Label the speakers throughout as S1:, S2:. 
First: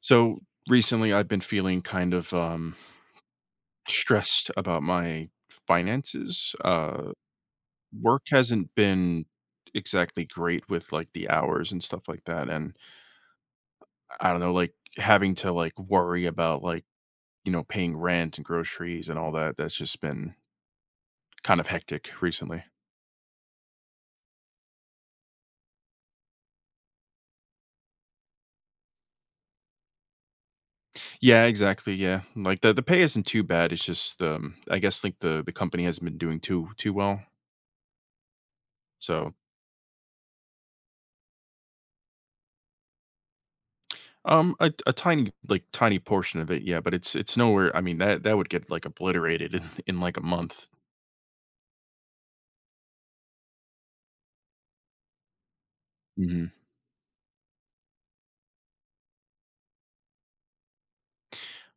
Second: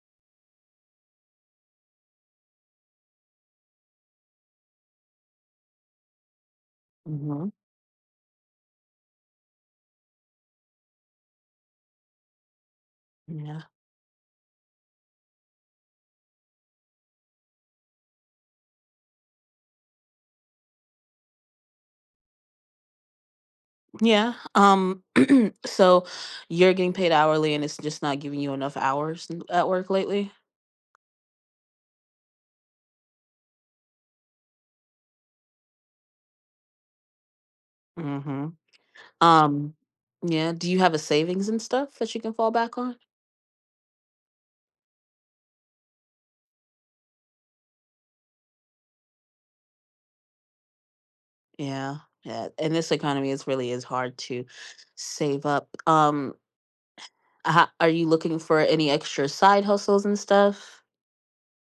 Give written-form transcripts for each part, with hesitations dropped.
S1: So recently, I've been feeling kind of stressed about my finances.
S2: Mhm.
S1: Work hasn't been exactly great with like the hours and stuff like that. And
S2: Yeah.
S1: I don't know, like having to like worry about like, paying rent and groceries and all that. That's just been kind of hectic recently.
S2: Yeah. Um so you're getting paid hourly and it's just not giving you enough hours at work lately?
S1: Yeah, exactly. Yeah. Like the pay isn't too bad. It's just, I guess like the company hasn't been doing too well.
S2: Mhm.
S1: So
S2: Um yeah, do you have a savings and stuff that you can fall back on?
S1: A tiny, like, tiny portion of it, yeah, but it's nowhere. I mean, that would get, like, obliterated in, like, a month.
S2: Yeah. Yeah. In this economy it's really is hard to save up.
S1: Mhm.
S2: Are you looking for any extra side hustles and stuff?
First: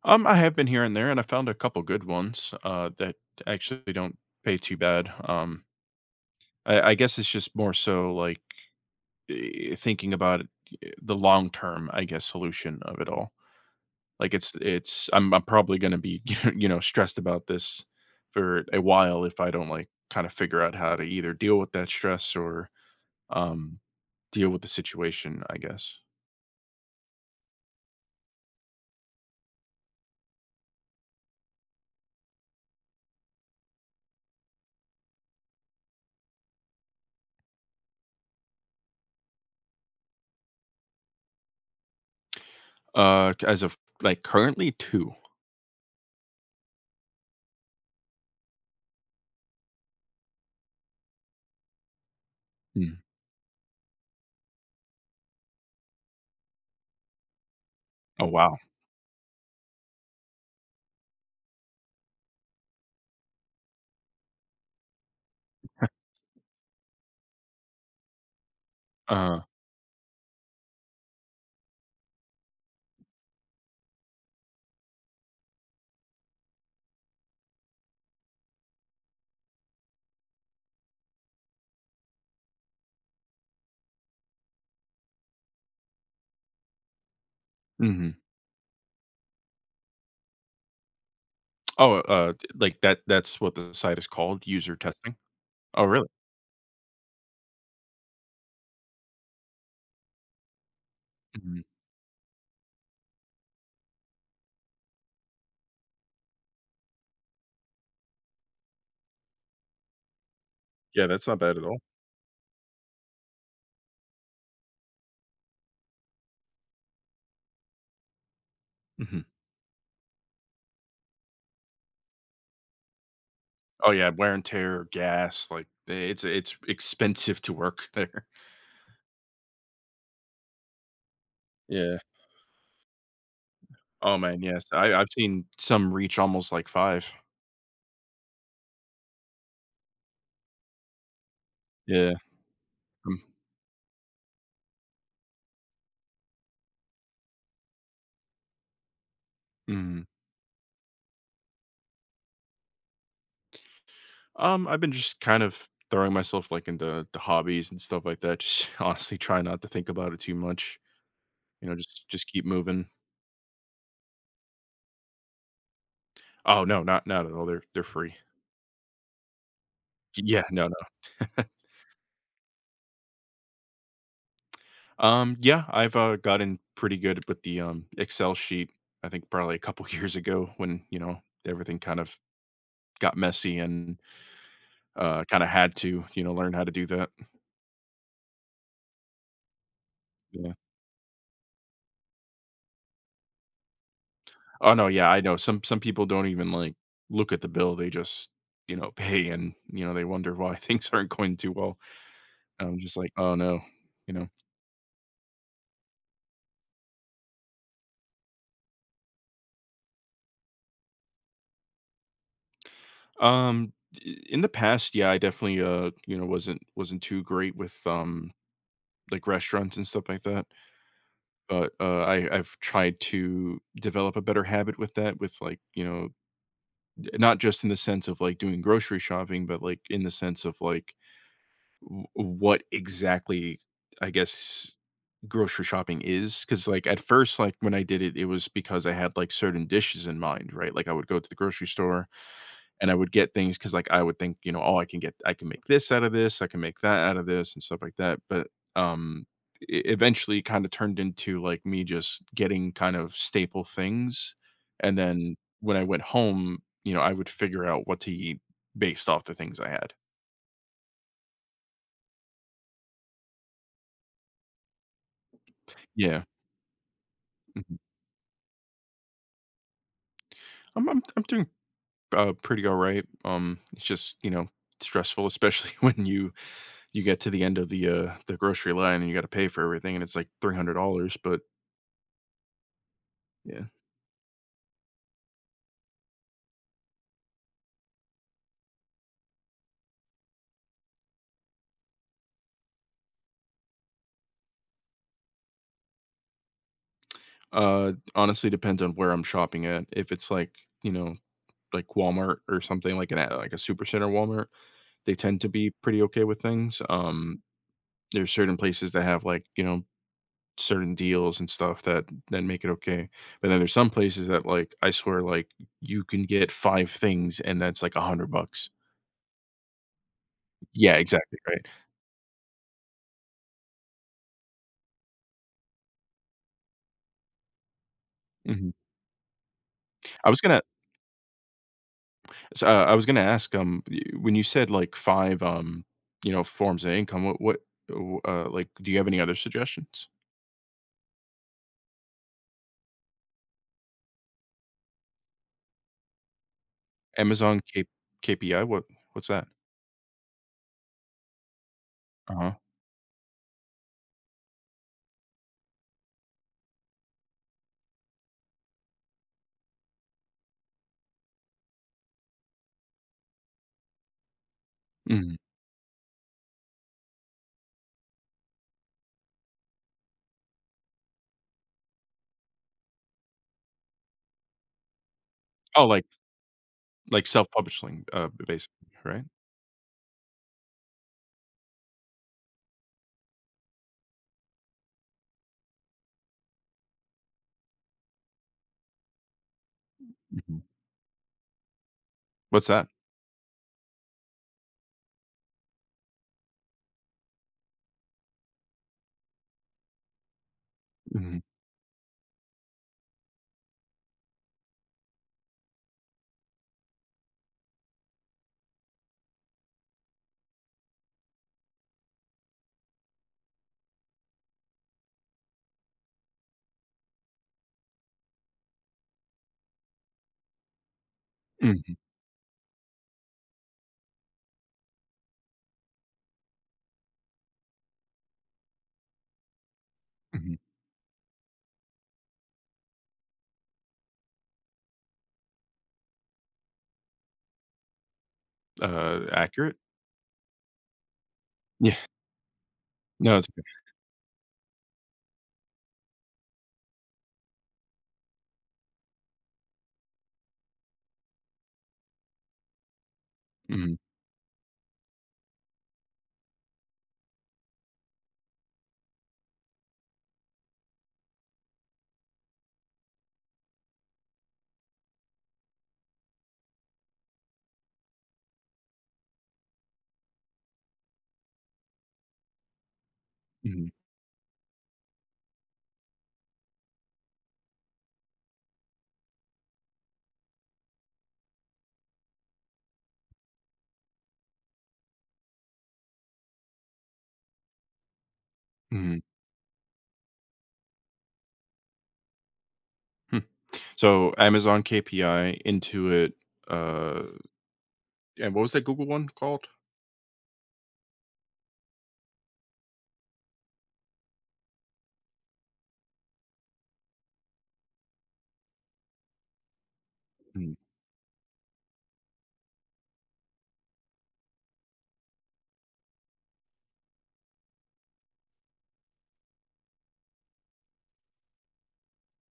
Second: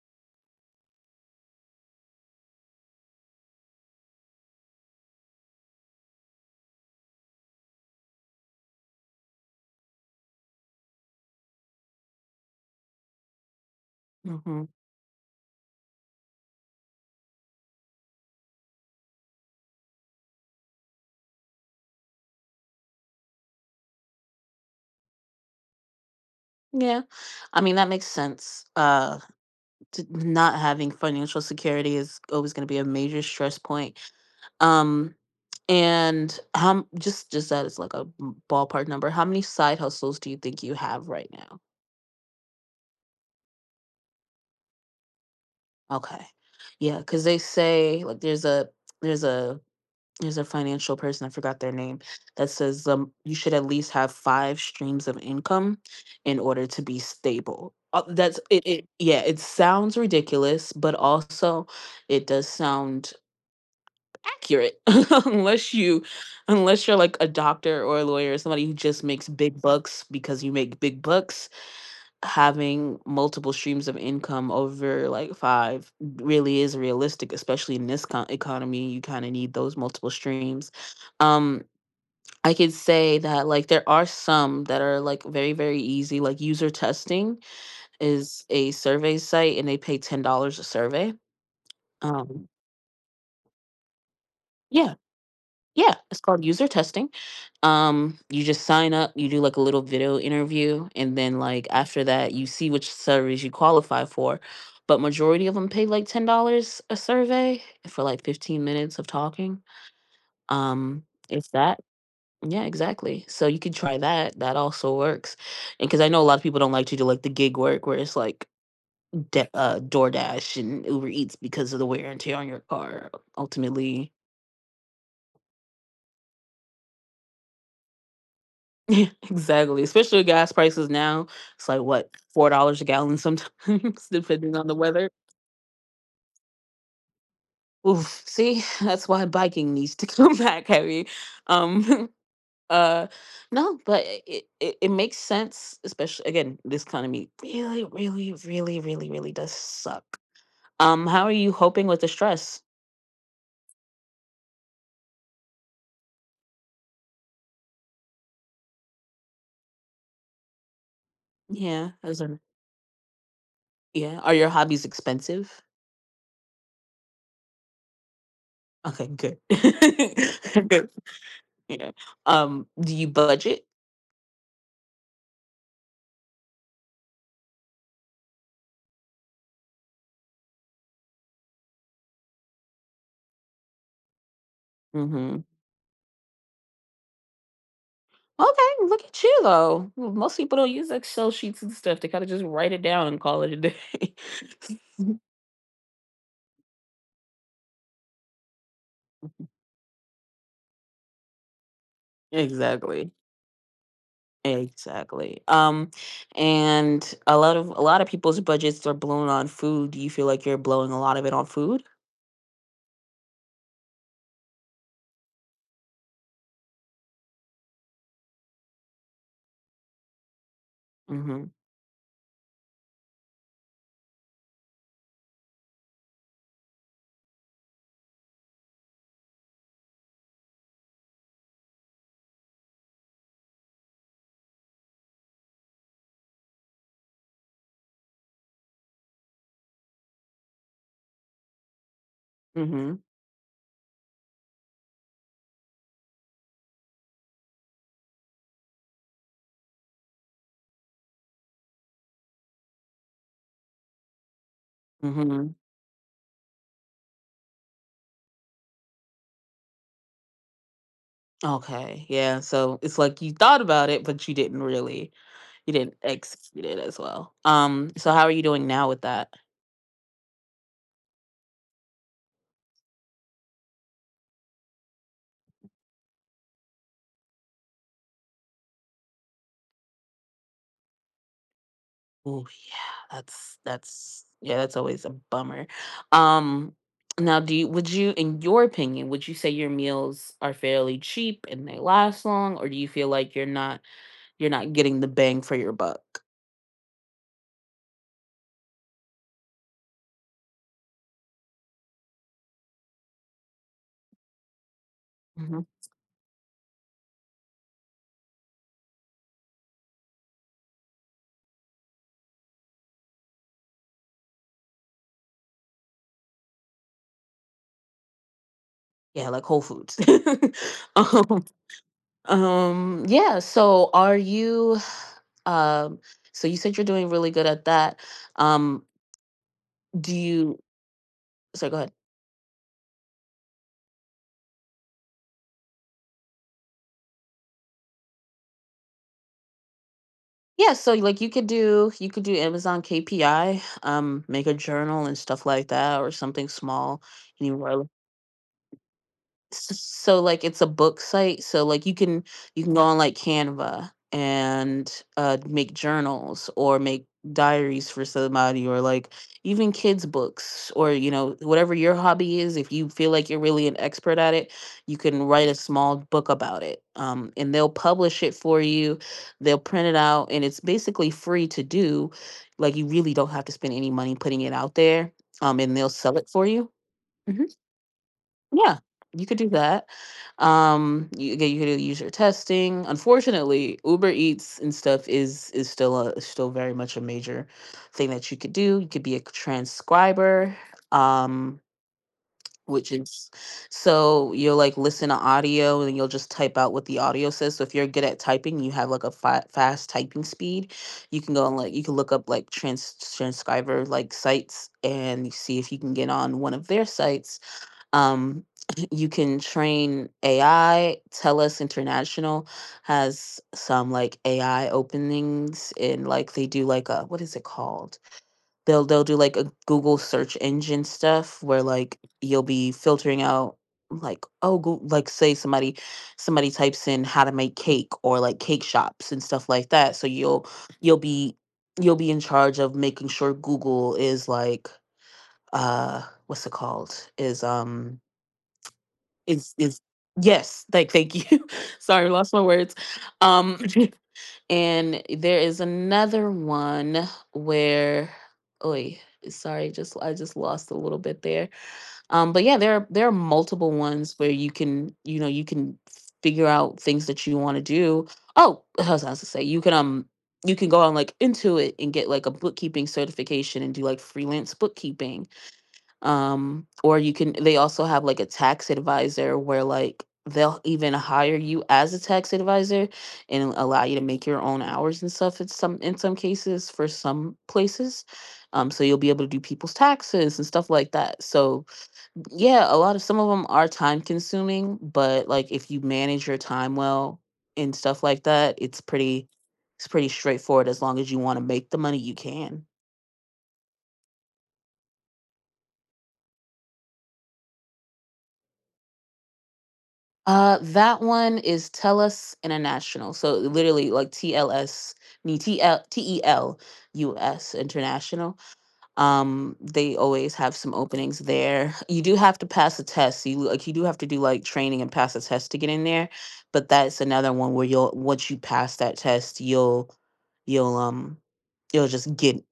S1: I have been here and there, and I found a couple good ones, that actually don't pay too bad. I guess it's just more so, like, thinking about it the long term, I guess, solution of it all. Like, it's
S2: Mhm.
S1: it's I'm probably gonna be, stressed about this for a while if I don't, like, kinda figure out how to either deal with that stress or um, deal with the situation, I guess.
S2: Yeah. I mean that makes sense. Not having financial security is always going to be a major stress point. Um, and how m just that is like a b ballpark number, how many side hustles do you think you have right now?
S1: C as of, like, currently 2.
S2: Okay. Yeah, 'cause they say, like, there's a there's a financial person, I forgot their name, that says,
S1: Mm.
S2: you should at least have 5 streams of income in order to be stable.
S1: Oh,
S2: That's
S1: wow.
S2: it it Yeah, it sounds ridiculous, but also it does sound accurate. unless you unless you're like a doctor or a lawyer or somebody who just makes
S1: uh
S2: big bucks. Because you make big bucks, having multiple streams of income over like five really is realistic. Especially in this economy, you kind of need those multiple streams. um I could say that, like, there are some that are like very, very easy, like user testing
S1: Mhm.
S2: is a survey site and they pay $10 a survey.
S1: Oh, d
S2: um
S1: like, that's what the site is called, user
S2: yeah.
S1: testing? Oh,
S2: Yeah,
S1: really?
S2: it's called user testing. You just sign up, you do like a little video interview, and then
S1: Mhm.
S2: like after that, you see which surveys you qualify for. But majority of them pay like $10 a survey for like 15 minutes of talking. Um,
S1: Yeah, that's not
S2: if
S1: bad at all.
S2: that, yeah, exactly. So you could try that. That also works, and because I know a lot of people don't like to do like the gig work where it's like
S1: Mhm.
S2: DoorDash and Uber Eats because of the wear and tear on your car.
S1: Oh, yeah,
S2: Ultimately,
S1: wear and tear, gas, like, it's expensive to work there.
S2: exactly, especially with gas prices now. It's like
S1: Yeah.
S2: what, $4 a gallon sometimes,
S1: Oh, man,
S2: depending
S1: yes.
S2: on the
S1: I've
S2: weather.
S1: seen some reach almost, like, 5.
S2: Oof, see, that's why biking needs to come back heavy. Um,
S1: Yeah.
S2: uh,
S1: Mm.
S2: no, but it it makes sense, especially again, this economy really, really, really, really, really does
S1: Mhm.
S2: suck. How are you coping with the stress?
S1: I've been just kind of throwing myself like into the hobbies and stuff like that. Just honestly try not to think about it too much. You know,
S2: Yeah,
S1: just
S2: as
S1: just
S2: in,
S1: keep moving.
S2: yeah. Are your hobbies expensive?
S1: Oh no, not at all. They're free.
S2: Okay, good.
S1: Yeah, no,
S2: Good.
S1: no.
S2: Yeah. Do you budget?
S1: Yeah, I've gotten pretty good with the Excel sheet. I think probably a couple years ago when you know everything kind of got messy and
S2: Mm-hmm.
S1: kind of had to you know learn how to do that.
S2: Okay, look at you though. Most people don't use Excel sheets and stuff, they kinda just write it down and call it a day.
S1: Oh, no, yeah, I know. Some people don't even, like, look at the bill, they just, you know, pay and, you know, they wonder why things aren't going too well. And I'm just like,
S2: Exactly,
S1: "Oh, no," you know?
S2: exactly, and a lot of people's budgets are blown on food. Do you feel like you're blowing a lot of it on food?
S1: I in the past, yeah, I definitely, you know, wasn't too great with, like, restaurants and stuff like that,
S2: Mhm,
S1: but, I've tried to develop a better habit with that with, like, you know, not just in the sense of, like, doing grocery shopping, but, like, in the sense of, like what exactly I guess grocery shopping is. Because like at first like when I did it, it was because I had like certain dishes in mind, right? Like I would go to the grocery store and I
S2: mhm,
S1: would get things because like I would think, you know, oh I can get, I can make this out of this, I can make that out of this and stuff like that. But um it eventually kind of turned into like me just getting kind of staple things, and then
S2: mhm.
S1: when I went home, you know, I would figure out what to eat based off the things I had.
S2: Okay, yeah, so it's like you thought about it, but you didn't
S1: Yeah.
S2: execute it as well.
S1: Mhm.
S2: So how are you doing now with that?
S1: I'm doing pretty alright. It's just, you know, stressful, especially when you get to the end of the grocery line and you gotta pay for everything, and it's like $300, but
S2: Oh yeah, that's
S1: yeah.
S2: that's yeah, that's always a bummer. Um, now do you would you, in your opinion, would you say your meals are fairly cheap and they last long, or do you feel like you're not getting the bang for your buck?
S1: Honestly, depends on where I'm shopping at. If it's like, you know, like Walmart or something like an a like a supercenter Walmart, they tend to
S2: Mhm.
S1: be pretty okay with things. There's certain places that have like, you know, certain deals and stuff that make it okay. But then there's some places that like, I swear, like, you can get 5 things and that's like 100 bucks.
S2: Yeah, like Whole Foods.
S1: Yeah, exactly,
S2: um,
S1: right.
S2: yeah, so are you um so you said you're doing really good at that.
S1: Mhm.
S2: Um, do
S1: I was
S2: you—
S1: gonna
S2: sorry, go ahead.
S1: s I was gonna ask, y when you said, like, 5, you know, forms of income, what, w like, do you have any other suggestions?
S2: Yeah, so like you could do Amazon KPI, make a journal and stuff like that, or something small.
S1: Amazon K
S2: Anywhere—
S1: what what's that?
S2: so like it's a book site, so like you can
S1: Uh-huh.
S2: you can go on like Canva and make journals or make diaries for somebody, or like even kids books, or you know, whatever your hobby is, if you feel like you're really an expert at it, you can
S1: Mhm.
S2: write a small book about it. Um, and they'll publish it for you, they'll print it out, and it's basically free to do. Like, you really don't have to spend any money putting it out there. Um, and
S1: Oh,
S2: they'll sell it for you.
S1: like
S2: Mm-hmm.
S1: self-publishing,
S2: Yeah,
S1: basically, right?
S2: you could do that. You— again, you could use your testing. Unfortunately, Uber Eats and stuff is still very much a major thing that you could do. You could be a transcriber,
S1: Mhm.
S2: um,
S1: What's that?
S2: which is— so you'll like listen to audio and you'll just type out what the audio says. So if you're good at typing, you have like a fast typing speed. You can
S1: Mhm.
S2: go and like you can look up like transcriber like sites and see if you can get on one of their sites. Um, you can train AI. TELUS International has some like AI openings, and like they do like a— what is it called? They'll do like a Google search engine stuff where
S1: Mhm.
S2: like you'll be filtering out, like, oh— like say somebody types in how to make cake or like cake shops and stuff like that. So you'll
S1: Mhm.
S2: you'll be you'll be in charge of making sure Google is like, uh, what's it called, is, um, is
S1: Accurate?
S2: is yes, like, thank you.
S1: Yeah.
S2: Sorry, lost my words.
S1: No, it's
S2: Um,
S1: okay.
S2: and there is another one where— oi, sorry, just I just lost a little bit there. Um, but yeah, there are multiple
S1: Mhm.
S2: ones where you can, you know, you can figure out things that you want to do. Oh, I was about to say, you can um, you can go on like Intuit and get like a bookkeeping certification and do like freelance bookkeeping. Um, or you can— they also have like a tax advisor where like they'll even hire you as a tax advisor and allow
S1: Mhm.
S2: you to make your own hours and stuff in some cases for some places. Um, so you'll be able to do people's taxes and stuff like that. So, yeah, a lot of— some of them are time consuming, but like if you manage your time well and stuff like that, it's
S1: Mhm.
S2: pretty— it's pretty straightforward. As long as you want to make the money, you can.
S1: Hmm. So, Amazon KPI, Intuit, uh, and what was that Google one called?
S2: That one is TELUS International. So literally like TLS, nee, TL, International. They always have
S1: Mhm.
S2: some openings there. You do have to pass a test. So you, like, you do have to do like training and pass a test to get in there. But that's another one where you'll once you pass that test, you'll um you'll just get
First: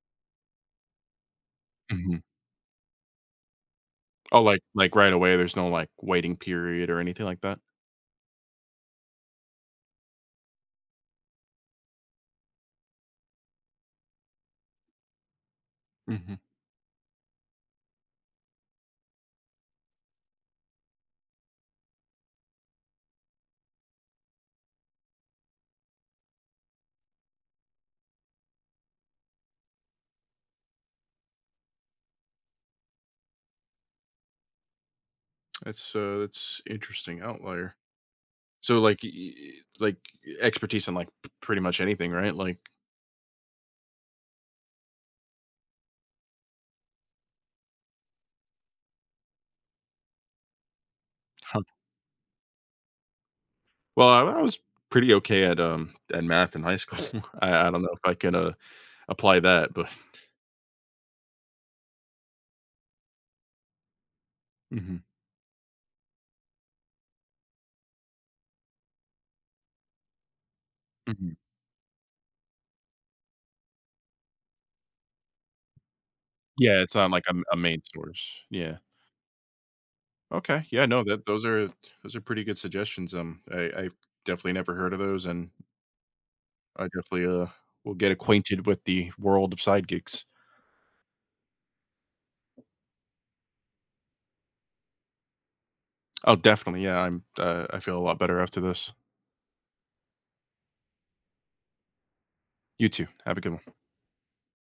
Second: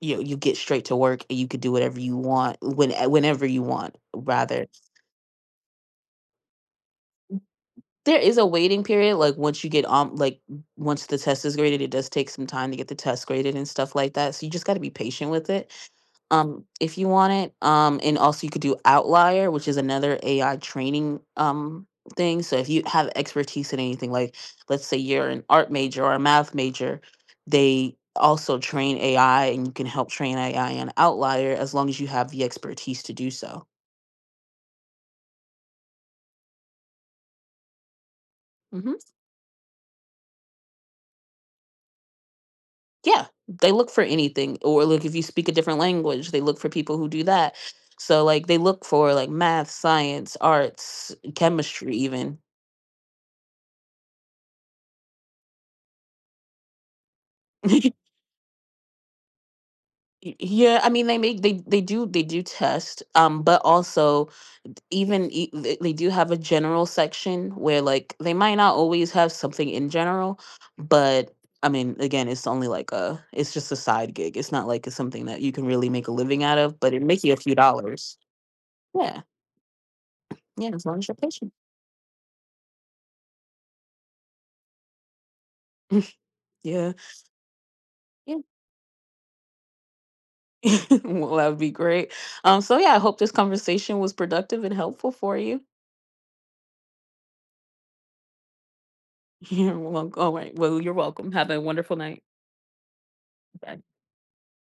S2: you you get straight to work and you could do whatever you
S1: Mhm.
S2: want when whenever you want
S1: Oh,
S2: rather.
S1: like, right away, there's no, like, waiting period or anything like that?
S2: There is a waiting period, like, once you get on, like, once the test is graded, it does take some time to get the test graded and stuff like that, so you just gotta be patient with it,
S1: Mhm.
S2: if you want it. Um, and also you could do Outlier, which is another AI training, thing. So if you have expertise in anything, like, let's say you're an art major or a math major, they also train AI and you can help train AI on Outlier, as long as you have the expertise to do so.
S1: That's interesting, outlier. So,
S2: Mhm.
S1: like, y like, expertise in, like, p pretty much anything, right? Like
S2: Yeah, they look for anything, or like if you speak a different language, they look for people who do that. So, like, they look for like math, science, arts,
S1: Huh.
S2: chemistry even.
S1: Well, I was pretty okay at math in high school. I don't know if I can, apply that, but
S2: Y- Yeah, I mean they make— they do test, um, but also
S1: Mhm.
S2: even they do have a general section where like they might not always have something in general, but—
S1: Mhm.
S2: I mean, again, it's only like a— it's just a side gig. It's not like it's something that you can really make a living out of,
S1: Yeah,
S2: but
S1: it's
S2: it
S1: not
S2: makes
S1: like
S2: you
S1: a
S2: a few
S1: a main
S2: dollars.
S1: source. Yeah.
S2: Yeah.
S1: Okay.
S2: Yeah, as
S1: Yeah,
S2: long
S1: no,
S2: as you're
S1: that
S2: patient.
S1: those are pretty good suggestions, I definitely never heard of those, and I
S2: Yeah.
S1: definitely, will get
S2: Yeah.
S1: acquainted with the world of side gigs.
S2: Well, that would be great. So yeah, I hope this conversation was productive and helpful for you.
S1: Oh, definitely. Yeah, I'm. I feel a lot better after this.
S2: You're welcome. All right. Well, you're welcome. Have a wonderful night.
S1: You too. Have a good one.
S2: Bye.